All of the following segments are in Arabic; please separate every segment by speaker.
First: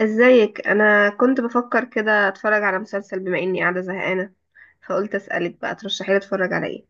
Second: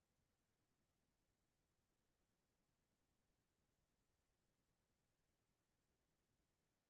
Speaker 1: ازيك؟ انا كنت بفكر كده اتفرج على مسلسل بما اني قاعده زهقانه، فقلت اسالك بقى ترشحي لي اتفرج على ايه.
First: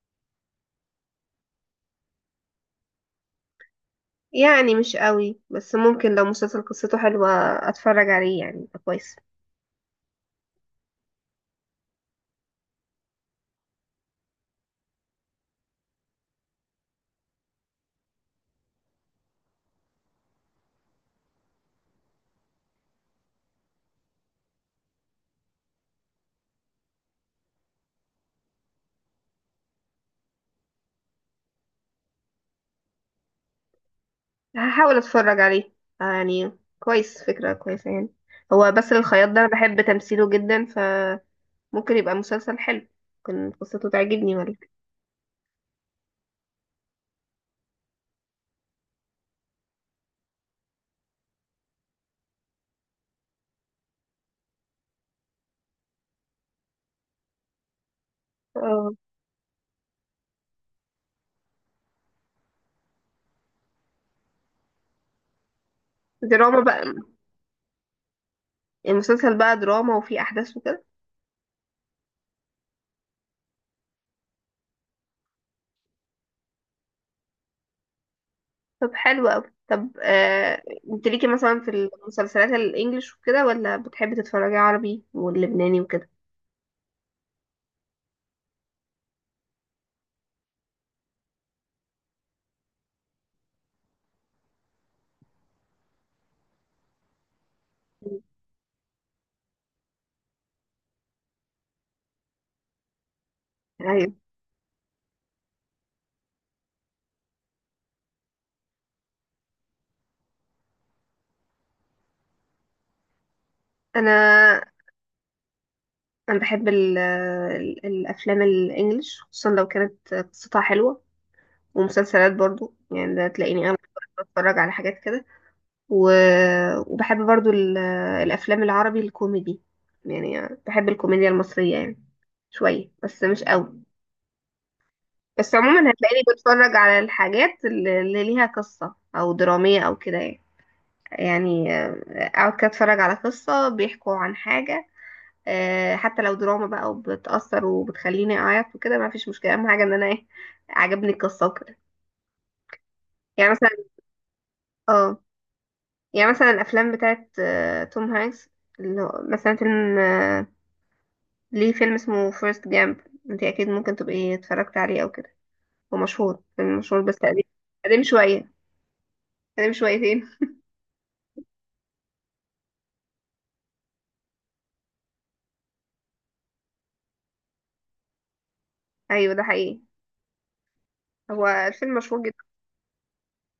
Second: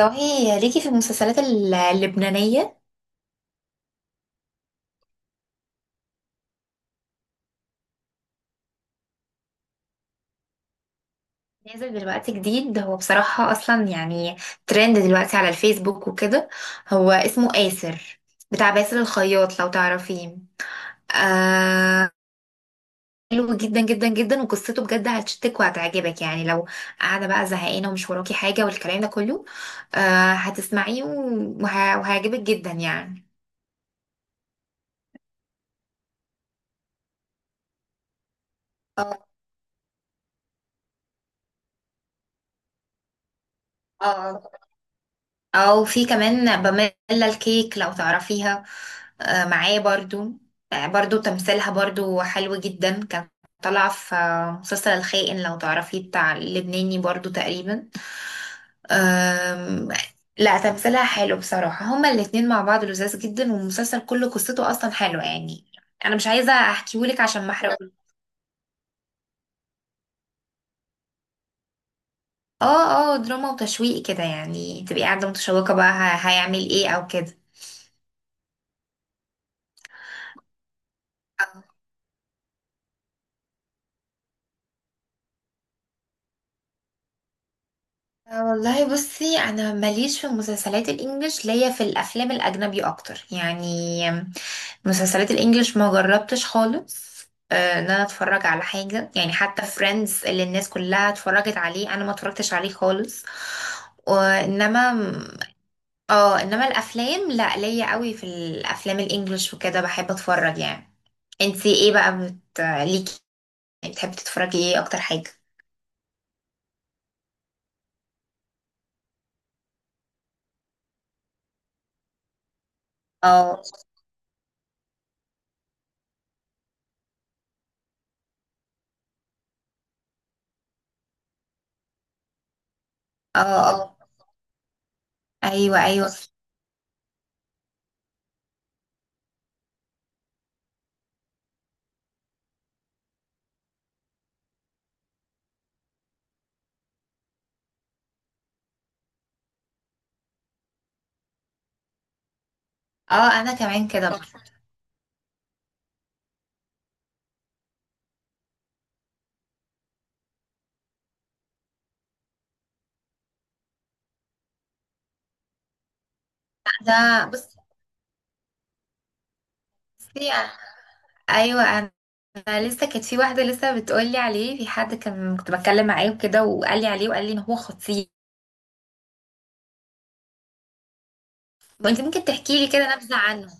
Speaker 2: والله ليكي في المسلسلات اللبنانية.
Speaker 1: يعني مش قوي، بس ممكن لو مسلسل قصته حلوه اتفرج عليه، يعني يبقى كويس.
Speaker 2: نازل دلوقتي جديد هو بصراحة أصلا يعني ترند دلوقتي على الفيسبوك وكده. هو اسمه آسر، بتاع باسل الخياط لو تعرفيه. آه، حلو جدا جدا جدا، وقصته بجد هتشتك وهتعجبك، يعني لو قاعدة بقى زهقانة ومش وراكي حاجة والكلام ده كله، آه هتسمعيه وهيعجبك جدا يعني.
Speaker 1: هحاول اتفرج عليه. آه يعني كويس، فكره كويسه يعني. هو بس الخياط ده انا بحب تمثيله جدا، فممكن يبقى مسلسل حلو. ممكن قصته تعجبني
Speaker 2: اه،
Speaker 1: ولا؟
Speaker 2: او في كمان باميلا الكيك لو تعرفيها، معاه برضو. آه، برضو تمثيلها برضو حلو جدا، كانت طالعة في مسلسل الخائن لو تعرفيه، بتاع اللبناني برضو تقريبا.
Speaker 1: اه
Speaker 2: آم، لا تمثيلها حلو بصراحة، هما الاتنين مع بعض لذاذ جدا، والمسلسل كله قصته اصلا حلوة يعني. انا مش عايزة
Speaker 1: دراما بقى؟
Speaker 2: احكيهولك عشان ما احرقوش.
Speaker 1: المسلسل بقى دراما وفيه احداث وكده؟
Speaker 2: اه اه، دراما وتشويق كده يعني، تبقي قاعدة متشوقة بقى هيعمل ايه او كده.
Speaker 1: طب حلو أوي. طب انت ليكي مثلا في المسلسلات الانجليش وكده، ولا بتحبي تتفرجي عربي واللبناني وكده؟
Speaker 2: والله بصي انا ماليش في المسلسلات الانجليش، ليا في الافلام الاجنبي اكتر يعني. مسلسلات الانجليش ما جربتش خالص آه، ان انا اتفرج على حاجه يعني، حتى فريندز اللي الناس كلها اتفرجت عليه انا ما اتفرجتش عليه خالص.
Speaker 1: ايوه.
Speaker 2: وانما اه، انما الافلام لا، ليا قوي في الافلام الانجليش وكده، بحب اتفرج يعني. انتي ايه بقى ليكي، بتحبي تتفرجي
Speaker 1: انا
Speaker 2: ايه اكتر حاجه؟
Speaker 1: انا بحب ال الافلام الانجليش خصوصا لو كانت قصتها حلوه، ومسلسلات برضو يعني. ده
Speaker 2: اه
Speaker 1: تلاقيني انا بتفرج على حاجات كده، و... وبحب برضو الافلام العربي الكوميدي، يعني بحب الكوميديا المصريه يعني شويه بس
Speaker 2: اه
Speaker 1: مش قوي.
Speaker 2: اه.
Speaker 1: بس
Speaker 2: ايوه
Speaker 1: عموما
Speaker 2: ايوه.
Speaker 1: هتلاقيني بتفرج على الحاجات اللي ليها قصة او درامية او كده يعني. يعني اقعد كده اتفرج على قصة بيحكوا عن حاجة. حتى لو دراما بقى وبتأثر وبتخليني اعيط وكده ما فيش مشكلة، اهم حاجة ان انا ايه؟ عجبني القصة وكده.
Speaker 2: اه
Speaker 1: يعني
Speaker 2: انا
Speaker 1: مثلا
Speaker 2: كمان كده. طب
Speaker 1: اه، يعني مثلا الافلام بتاعت توم هانكس، اللي هو مثلا فيلم ليه فيلم اسمه فيرست جامب. انت اكيد ممكن تبقي اتفرجت عليه او كده، هو مشهور، فيلم مشهور بس
Speaker 2: انا
Speaker 1: قديم.
Speaker 2: بصي.
Speaker 1: قديم شوية، قديم شويتين.
Speaker 2: ايوه انا، أنا لسه كانت في واحده لسه بتقولي عليه، في حد كان كنت بتكلم معاه وكده وقال لي عليه وقال لي ان هو خطير.
Speaker 1: ايوه ده حقيقي، هو الفيلم
Speaker 2: وانت
Speaker 1: مشهور
Speaker 2: ممكن
Speaker 1: جدا.
Speaker 2: تحكي لي كده نبذه عنه؟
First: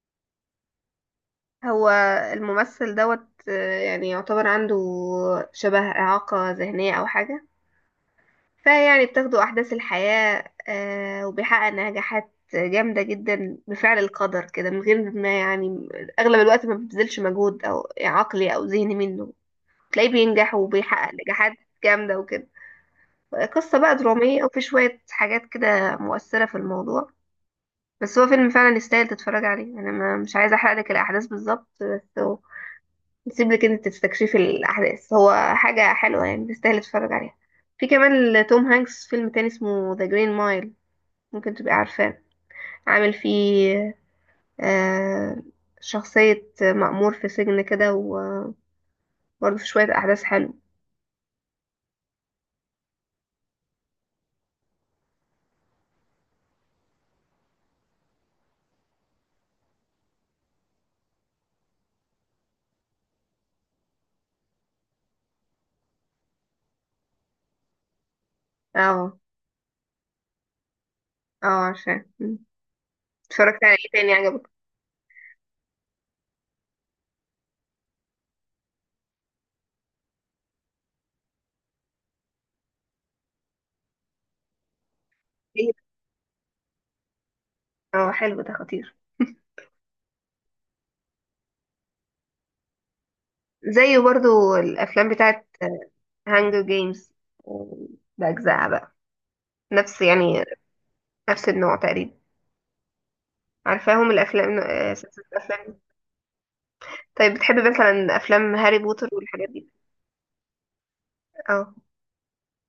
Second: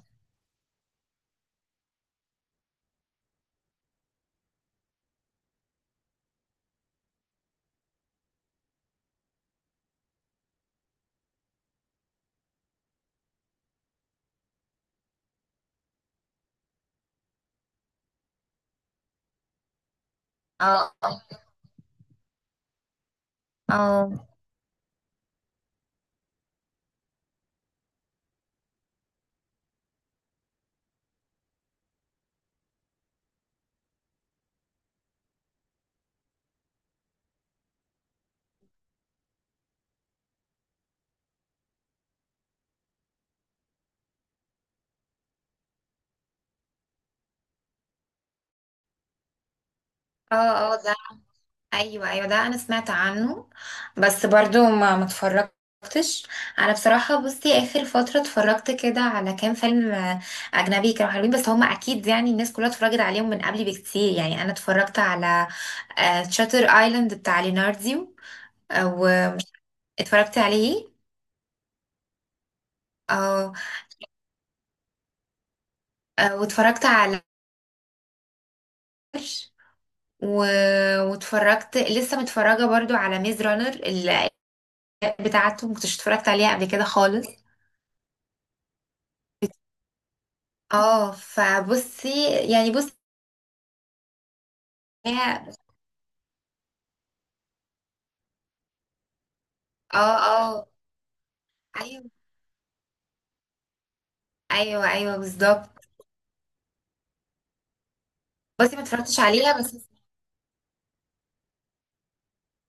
Speaker 1: هو الممثل دوت يعني يعتبر عنده شبه إعاقة ذهنية أو حاجة، فيعني بتاخده أحداث الحياة، وبيحقق نجاحات جامدة جدا بفعل القدر كده من غير ما يعني أغلب الوقت ما بيبذلش مجهود أو عقلي أو ذهني منه. تلاقيه بينجح
Speaker 2: اه
Speaker 1: وبيحقق
Speaker 2: اه
Speaker 1: نجاحات جامدة وكده. قصة بقى
Speaker 2: اه
Speaker 1: درامية وفي شوية حاجات كده مؤثرة في الموضوع. بس هو فيلم فعلا يستاهل تتفرج عليه. أنا ما- مش عايزة أحرقلك الأحداث بالظبط، بس نسيب لك انت تستكشفي الاحداث. هو حاجه حلوه يعني، تستاهل تتفرج عليها. في كمان لتوم هانكس فيلم تاني اسمه ذا جرين مايل، ممكن تبقى عارفاه. عامل فيه آه شخصيه مأمور في سجن كده، وبرضه في شويه احداث حلوه.
Speaker 2: اه. ده ايوه ايوه، ده انا سمعت عنه بس برضو ما اتفرجتش. انا بصراحه بصي، اخر فتره اتفرجت كده على كام فيلم اجنبي كانوا حلوين، بس هم اكيد يعني الناس كلها اتفرجت عليهم من قبلي بكتير. يعني انا اتفرجت على شاتر ايلاند بتاع ليناردو، آه،
Speaker 1: اه
Speaker 2: واتفرجت عليه.
Speaker 1: اه عارفاه. مم.
Speaker 2: اه،
Speaker 1: اتفرجت على ايه تاني عجبك؟
Speaker 2: آه، واتفرجت على و... واتفرجت لسه متفرجه برضو على ميز رانر بتاعته،
Speaker 1: إيه؟
Speaker 2: ما كنتش اتفرجت عليها قبل كده خالص.
Speaker 1: اه حلو، ده خطير.
Speaker 2: اه فبصي يعني بصي
Speaker 1: زيه برضو الافلام
Speaker 2: هي.
Speaker 1: بتاعت هانجر جيمز باجزائها بقى، نفس
Speaker 2: اه
Speaker 1: يعني
Speaker 2: اه.
Speaker 1: نفس النوع
Speaker 2: ايوه
Speaker 1: تقريبا. عارفاهم الافلام،
Speaker 2: ايوه ايوه
Speaker 1: سلسله الافلام.
Speaker 2: بالظبط.
Speaker 1: طيب بتحب مثلا افلام
Speaker 2: بصي
Speaker 1: هاري
Speaker 2: ما
Speaker 1: بوتر
Speaker 2: اتفرجتش
Speaker 1: والحاجات
Speaker 2: عليها
Speaker 1: دي؟
Speaker 2: بس.
Speaker 1: اه.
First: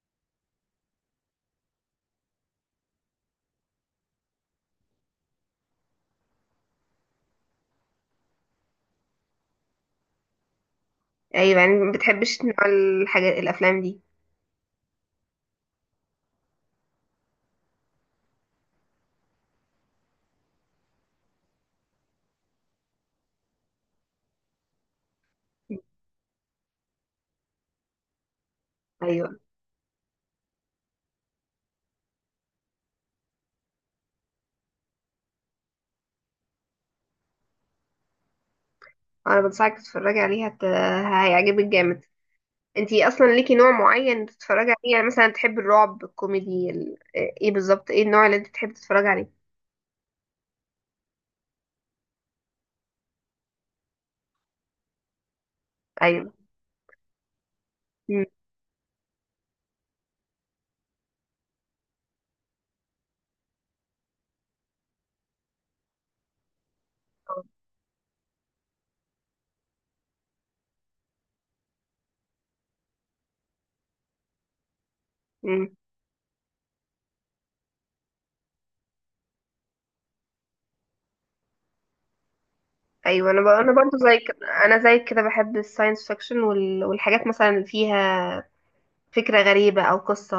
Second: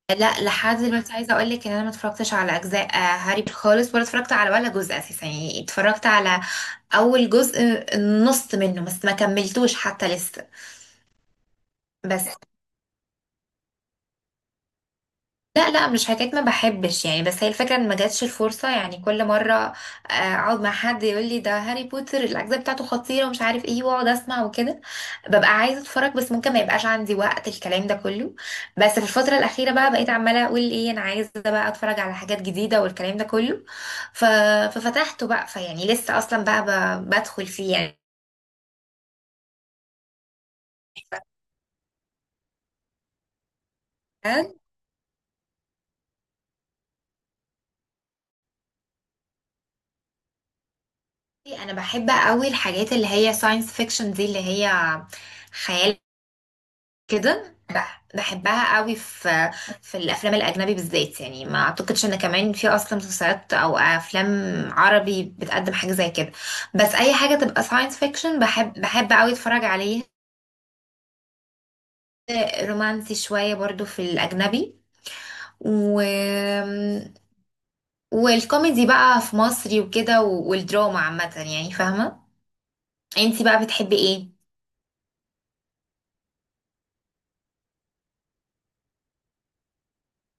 Speaker 2: لا لحد دلوقتي عايزه اقول لك ان انا ما اتفرجتش على اجزاء هاري بوتر خالص، ولا اتفرجت على ولا جزء اساسا، يعني اتفرجت على اول جزء، النص منه بس ما كملتوش حتى لسه.
Speaker 1: ايوه يعني ما
Speaker 2: بس
Speaker 1: بتحبش نوع الحاجات الافلام دي؟
Speaker 2: لا لا، مش حكايه ما بحبش يعني، بس هي الفكره ان ما جاتش الفرصه، يعني كل مره اقعد مع حد يقول لي ده هاري بوتر الاجزاء بتاعته خطيره ومش عارف ايه، واقعد اسمع وكده، ببقى عايزه اتفرج، بس ممكن ما يبقاش عندي وقت الكلام ده كله. بس في
Speaker 1: ايوه.
Speaker 2: الفتره الاخيره بقى بقيت عماله اقول ايه، انا عايزه بقى اتفرج على حاجات جديده والكلام ده كله. ف... ففتحته بقى، فيعني لسه اصلا بقى بدخل فيه.
Speaker 1: انا بنصحك تتفرجي عليها، هيعجبك جامد. انتي اصلا ليكي نوع معين
Speaker 2: يعني
Speaker 1: تتفرجي عليه؟ يعني مثلا تحبي الرعب، الكوميدي، ايه بالظبط ايه النوع اللي انت تحبي تتفرجي عليه؟
Speaker 2: انا بحب قوي الحاجات اللي هي ساينس فيكشن دي، اللي هي خيال
Speaker 1: ايوه.
Speaker 2: كده،
Speaker 1: مم.
Speaker 2: بحبها قوي في في الافلام الاجنبي بالذات يعني. ما اعتقدش ان كمان في اصلا مسلسلات او افلام عربي بتقدم حاجه زي كده، بس اي حاجه تبقى ساينس فيكشن بحب بحب قوي اتفرج عليها. رومانسي شويه برضو في الاجنبي
Speaker 1: مم.
Speaker 2: و... والكوميدي بقى في مصري وكده، والدراما عامه، يعني فاهمه. انتي بقى
Speaker 1: انا
Speaker 2: بتحبي
Speaker 1: برضو زي
Speaker 2: ايه؟
Speaker 1: كده، انا زي كده بحب الساينس فيكشن والحاجات مثلا اللي فيها فكرة غريبة او قصة،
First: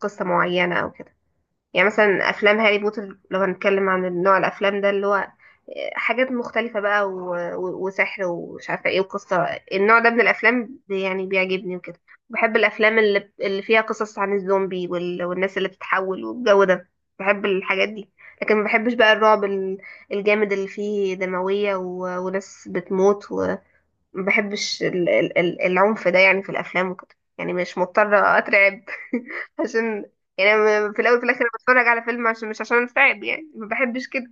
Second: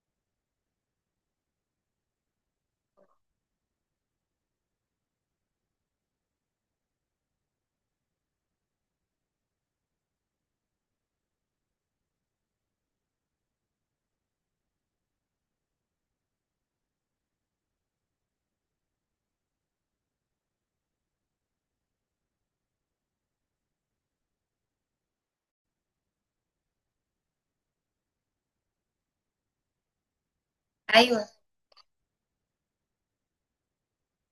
Speaker 1: قصة معينة او كده. يعني مثلا افلام هاري بوتر، لو هنتكلم عن نوع الافلام ده اللي هو حاجات مختلفة بقى وسحر ومش عارفة ايه وقصة، النوع ده من الافلام يعني بيعجبني وكده. بحب الافلام اللي فيها قصص عن الزومبي والناس اللي بتتحول والجو ده، بحب الحاجات دي. لكن ما بحبش بقى الجامد اللي فيه دموية وناس بتموت. ما بحبش العنف ده يعني في الافلام وكده، يعني مش مضطره اترعب. عشان يعني أنا في الاول وفي
Speaker 2: ايوه
Speaker 1: الاخر بتفرج على فيلم عشان مش عشان اترعب، يعني ما بحبش كده.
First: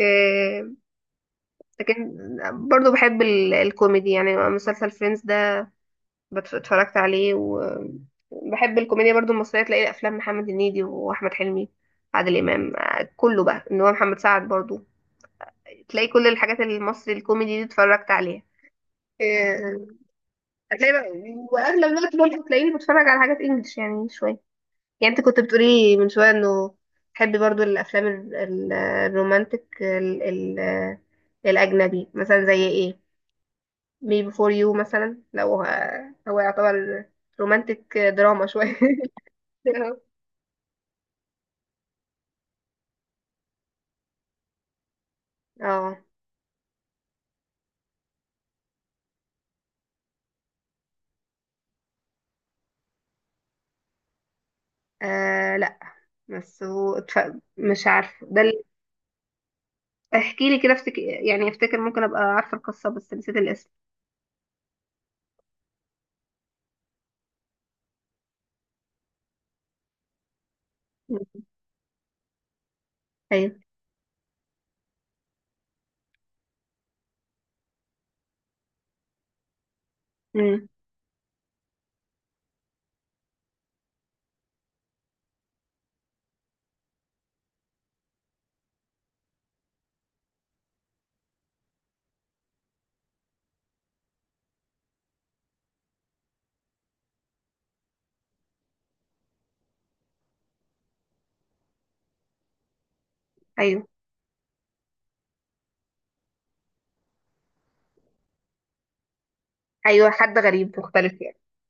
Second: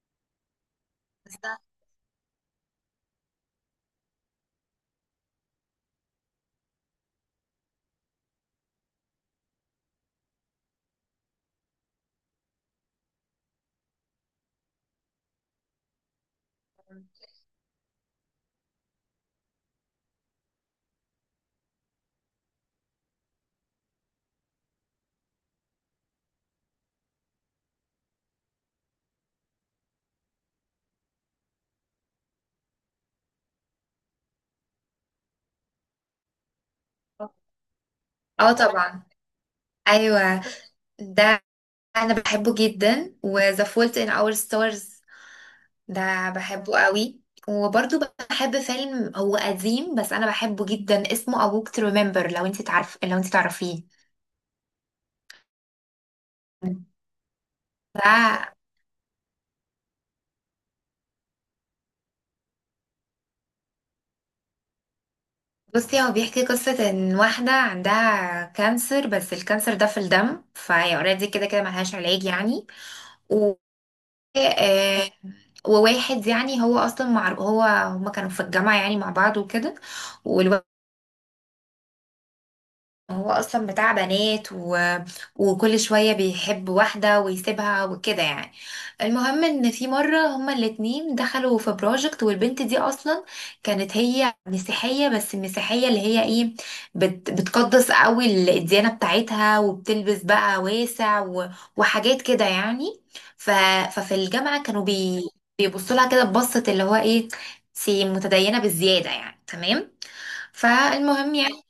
Speaker 1: آه،
Speaker 2: بالظبط.
Speaker 1: لكن برضو بحب الكوميدي، يعني مسلسل فريندز ده اتفرجت عليه. وبحب الكوميديا برضو المصريه، تلاقي افلام محمد هنيدي واحمد حلمي عادل امام، كله بقى. ان هو محمد سعد برضو، تلاقي كل الحاجات المصري الكوميدي دي اتفرجت عليها. آه، هتلاقي بقى واغلب الوقت برضه هتلاقيني بتفرج على حاجات انجلش يعني شويه. يعني انت كنت بتقولي من شويه انه تحبي برضو الافلام الرومانتك ال الاجنبي مثلا زي ايه؟ مي بيفور يو مثلا، لو هو يعتبر رومانتك دراما
Speaker 2: اه
Speaker 1: شويه.
Speaker 2: طبعا. ايوه ده انا بحبه جدا، و The Fault in Our Stars
Speaker 1: اه.
Speaker 2: ده بحبه قوي. وبرضو بحب فيلم هو قديم بس انا بحبه جدا، اسمه A Walk to Remember، لو انت تعرف لو انت تعرفيه.
Speaker 1: آه، لا. بس هو مش عارفه ده
Speaker 2: ده
Speaker 1: اللي، احكي لي كده افتكر يعني، افتكر ممكن ابقى عارفه القصه بس نسيت الاسم.
Speaker 2: بصي، هو بيحكي قصة ان واحدة عندها كانسر، بس الكانسر ده في الدم فهي اوريدي كده كده ملهاش علاج يعني.
Speaker 1: ايوه.
Speaker 2: و آه، وواحد يعني، هو اصلا مع هو هما كانوا في الجامعة يعني مع بعض وكده، والولد
Speaker 1: امم.
Speaker 2: هو اصلا بتاع بنات وكل شوية بيحب واحدة ويسيبها وكده يعني. المهم ان في مرة هما الاتنين دخلوا في بروجكت، والبنت دي اصلا كانت هي مسيحية، بس المسيحية اللي هي ايه، بتقدس قوي الديانة بتاعتها، وبتلبس بقى واسع وحاجات كده يعني. ف...
Speaker 1: ايوه
Speaker 2: ففي الجامعة كانوا بيبصوا لها كده ببصة، اللي هو ايه، سي متدينة بالزيادة يعني، تمام.
Speaker 1: ايوه، حد غريب مختلف
Speaker 2: فالمهم
Speaker 1: يعني.
Speaker 2: يعني،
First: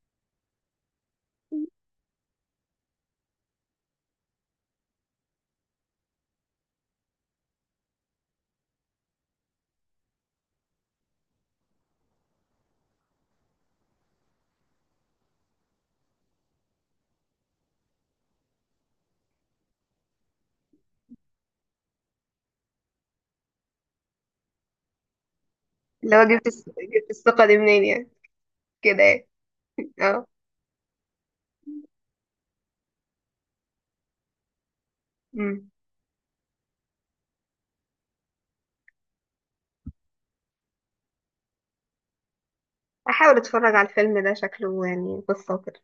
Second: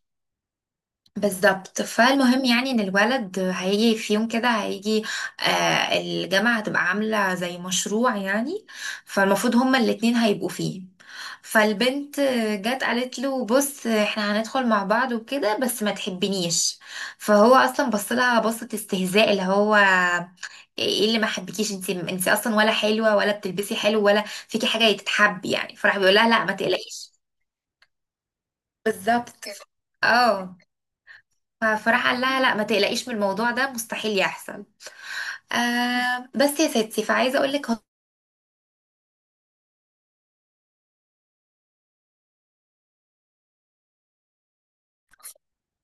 Speaker 2: بالظبط، فالمهم يعني ان الولد هيجي في يوم كده، هيجي آه الجامعة هتبقى عاملة زي مشروع يعني، فالمفروض هما الاتنين هيبقوا فيه. فالبنت جت قالت له بص احنا هندخل مع بعض وكده، بس ما تحبنيش. فهو اصلا بص لها بصة استهزاء، اللي هو ايه اللي ما حبكيش، انت انت اصلا ولا حلوة ولا بتلبسي حلو ولا فيكي حاجة تتحب يعني، فراح
Speaker 1: اللي
Speaker 2: بيقول
Speaker 1: هو
Speaker 2: لها لا ما
Speaker 1: جبت
Speaker 2: تقلقيش.
Speaker 1: الثقة دي منين يعني، كده يعني.
Speaker 2: بالظبط.
Speaker 1: اه.
Speaker 2: اه. فراح قال لها لا ما تقلقيش، من الموضوع ده مستحيل يحصل.
Speaker 1: أمم.
Speaker 2: آه بس يا ستي، فعايزه اقول لك،
Speaker 1: احاول اتفرج على الفيلم ده، شكله يعني قصة وكده.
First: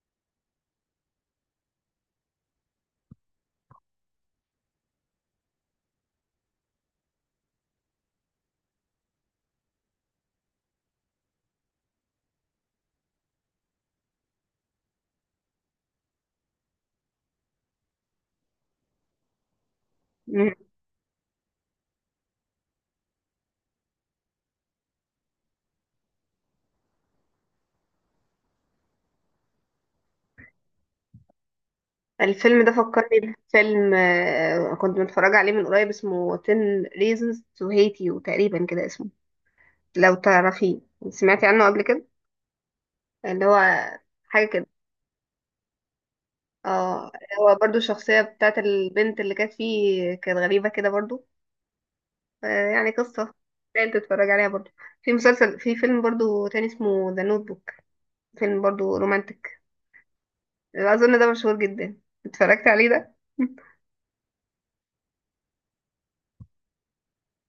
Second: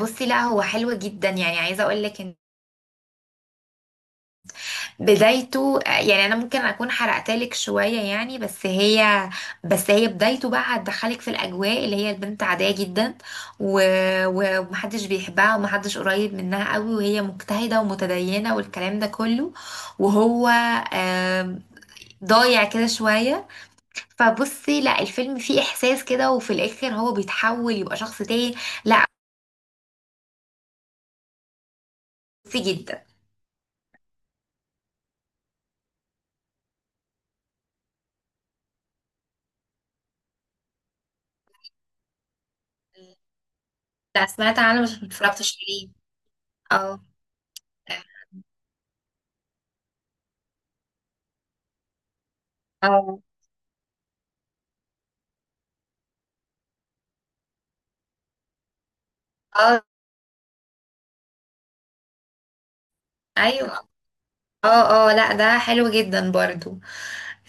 Speaker 2: بصي لا هو حلو جدا يعني، عايزه اقول لك ان بدايته يعني انا ممكن اكون حرقت لك شويه يعني، بس هي بس هي بدايته بقى هتدخلك في الاجواء، اللي هي البنت عاديه جدا و... ومحدش بيحبها، ومحدش قريب منها قوي، وهي مجتهده ومتدينه والكلام ده كله، وهو
Speaker 1: أمم.
Speaker 2: آه ضايع كده شويه. فبصي لا، الفيلم فيه احساس كده، وفي الاخر هو بيتحول يبقى شخص تاني. لا بصي
Speaker 1: الفيلم ده
Speaker 2: جدا.
Speaker 1: فكرني بفيلم كنت متفرجة عليه من قريب اسمه 10 reasons to hate you تقريبا كده اسمه، لو تعرفيه. سمعتي عنه قبل كده؟ اللي هو
Speaker 2: لا
Speaker 1: حاجة
Speaker 2: سمعت
Speaker 1: كده.
Speaker 2: عنه بس متفرجتش عليه. اه
Speaker 1: اه. هو برضو الشخصية بتاعت البنت اللي كانت فيه كانت غريبة كده برضو، آه، يعني
Speaker 2: اه
Speaker 1: قصة تقدر تتفرج عليها برضو. في مسلسل، في فيلم برضو تاني اسمه ذا نوت بوك، فيلم برضو رومانتك،
Speaker 2: اه.
Speaker 1: اظن ده مشهور جدا. اتفرجت عليه ده.
Speaker 2: ايوه. اه اه، لا ده حلو جدا برضو.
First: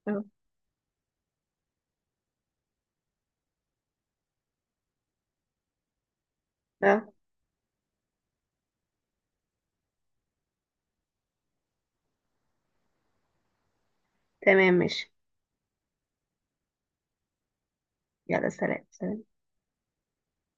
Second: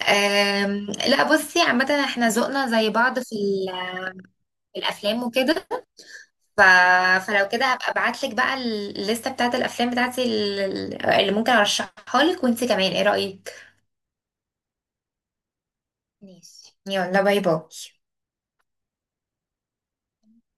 Speaker 1: اه.
Speaker 2: أم لا بصي، عامة احنا ذوقنا زي بعض في في الافلام وكده. ف...
Speaker 1: آه.
Speaker 2: فلو كده هبقى ابعتلك بقى الليستة بتاعت الافلام بتاعتي اللي ممكن ارشحها لك، وانتي كمان ايه رأيك؟
Speaker 1: تمام ماشي.
Speaker 2: ماشي. يلا باي باي.
Speaker 1: يلا سلام سلام.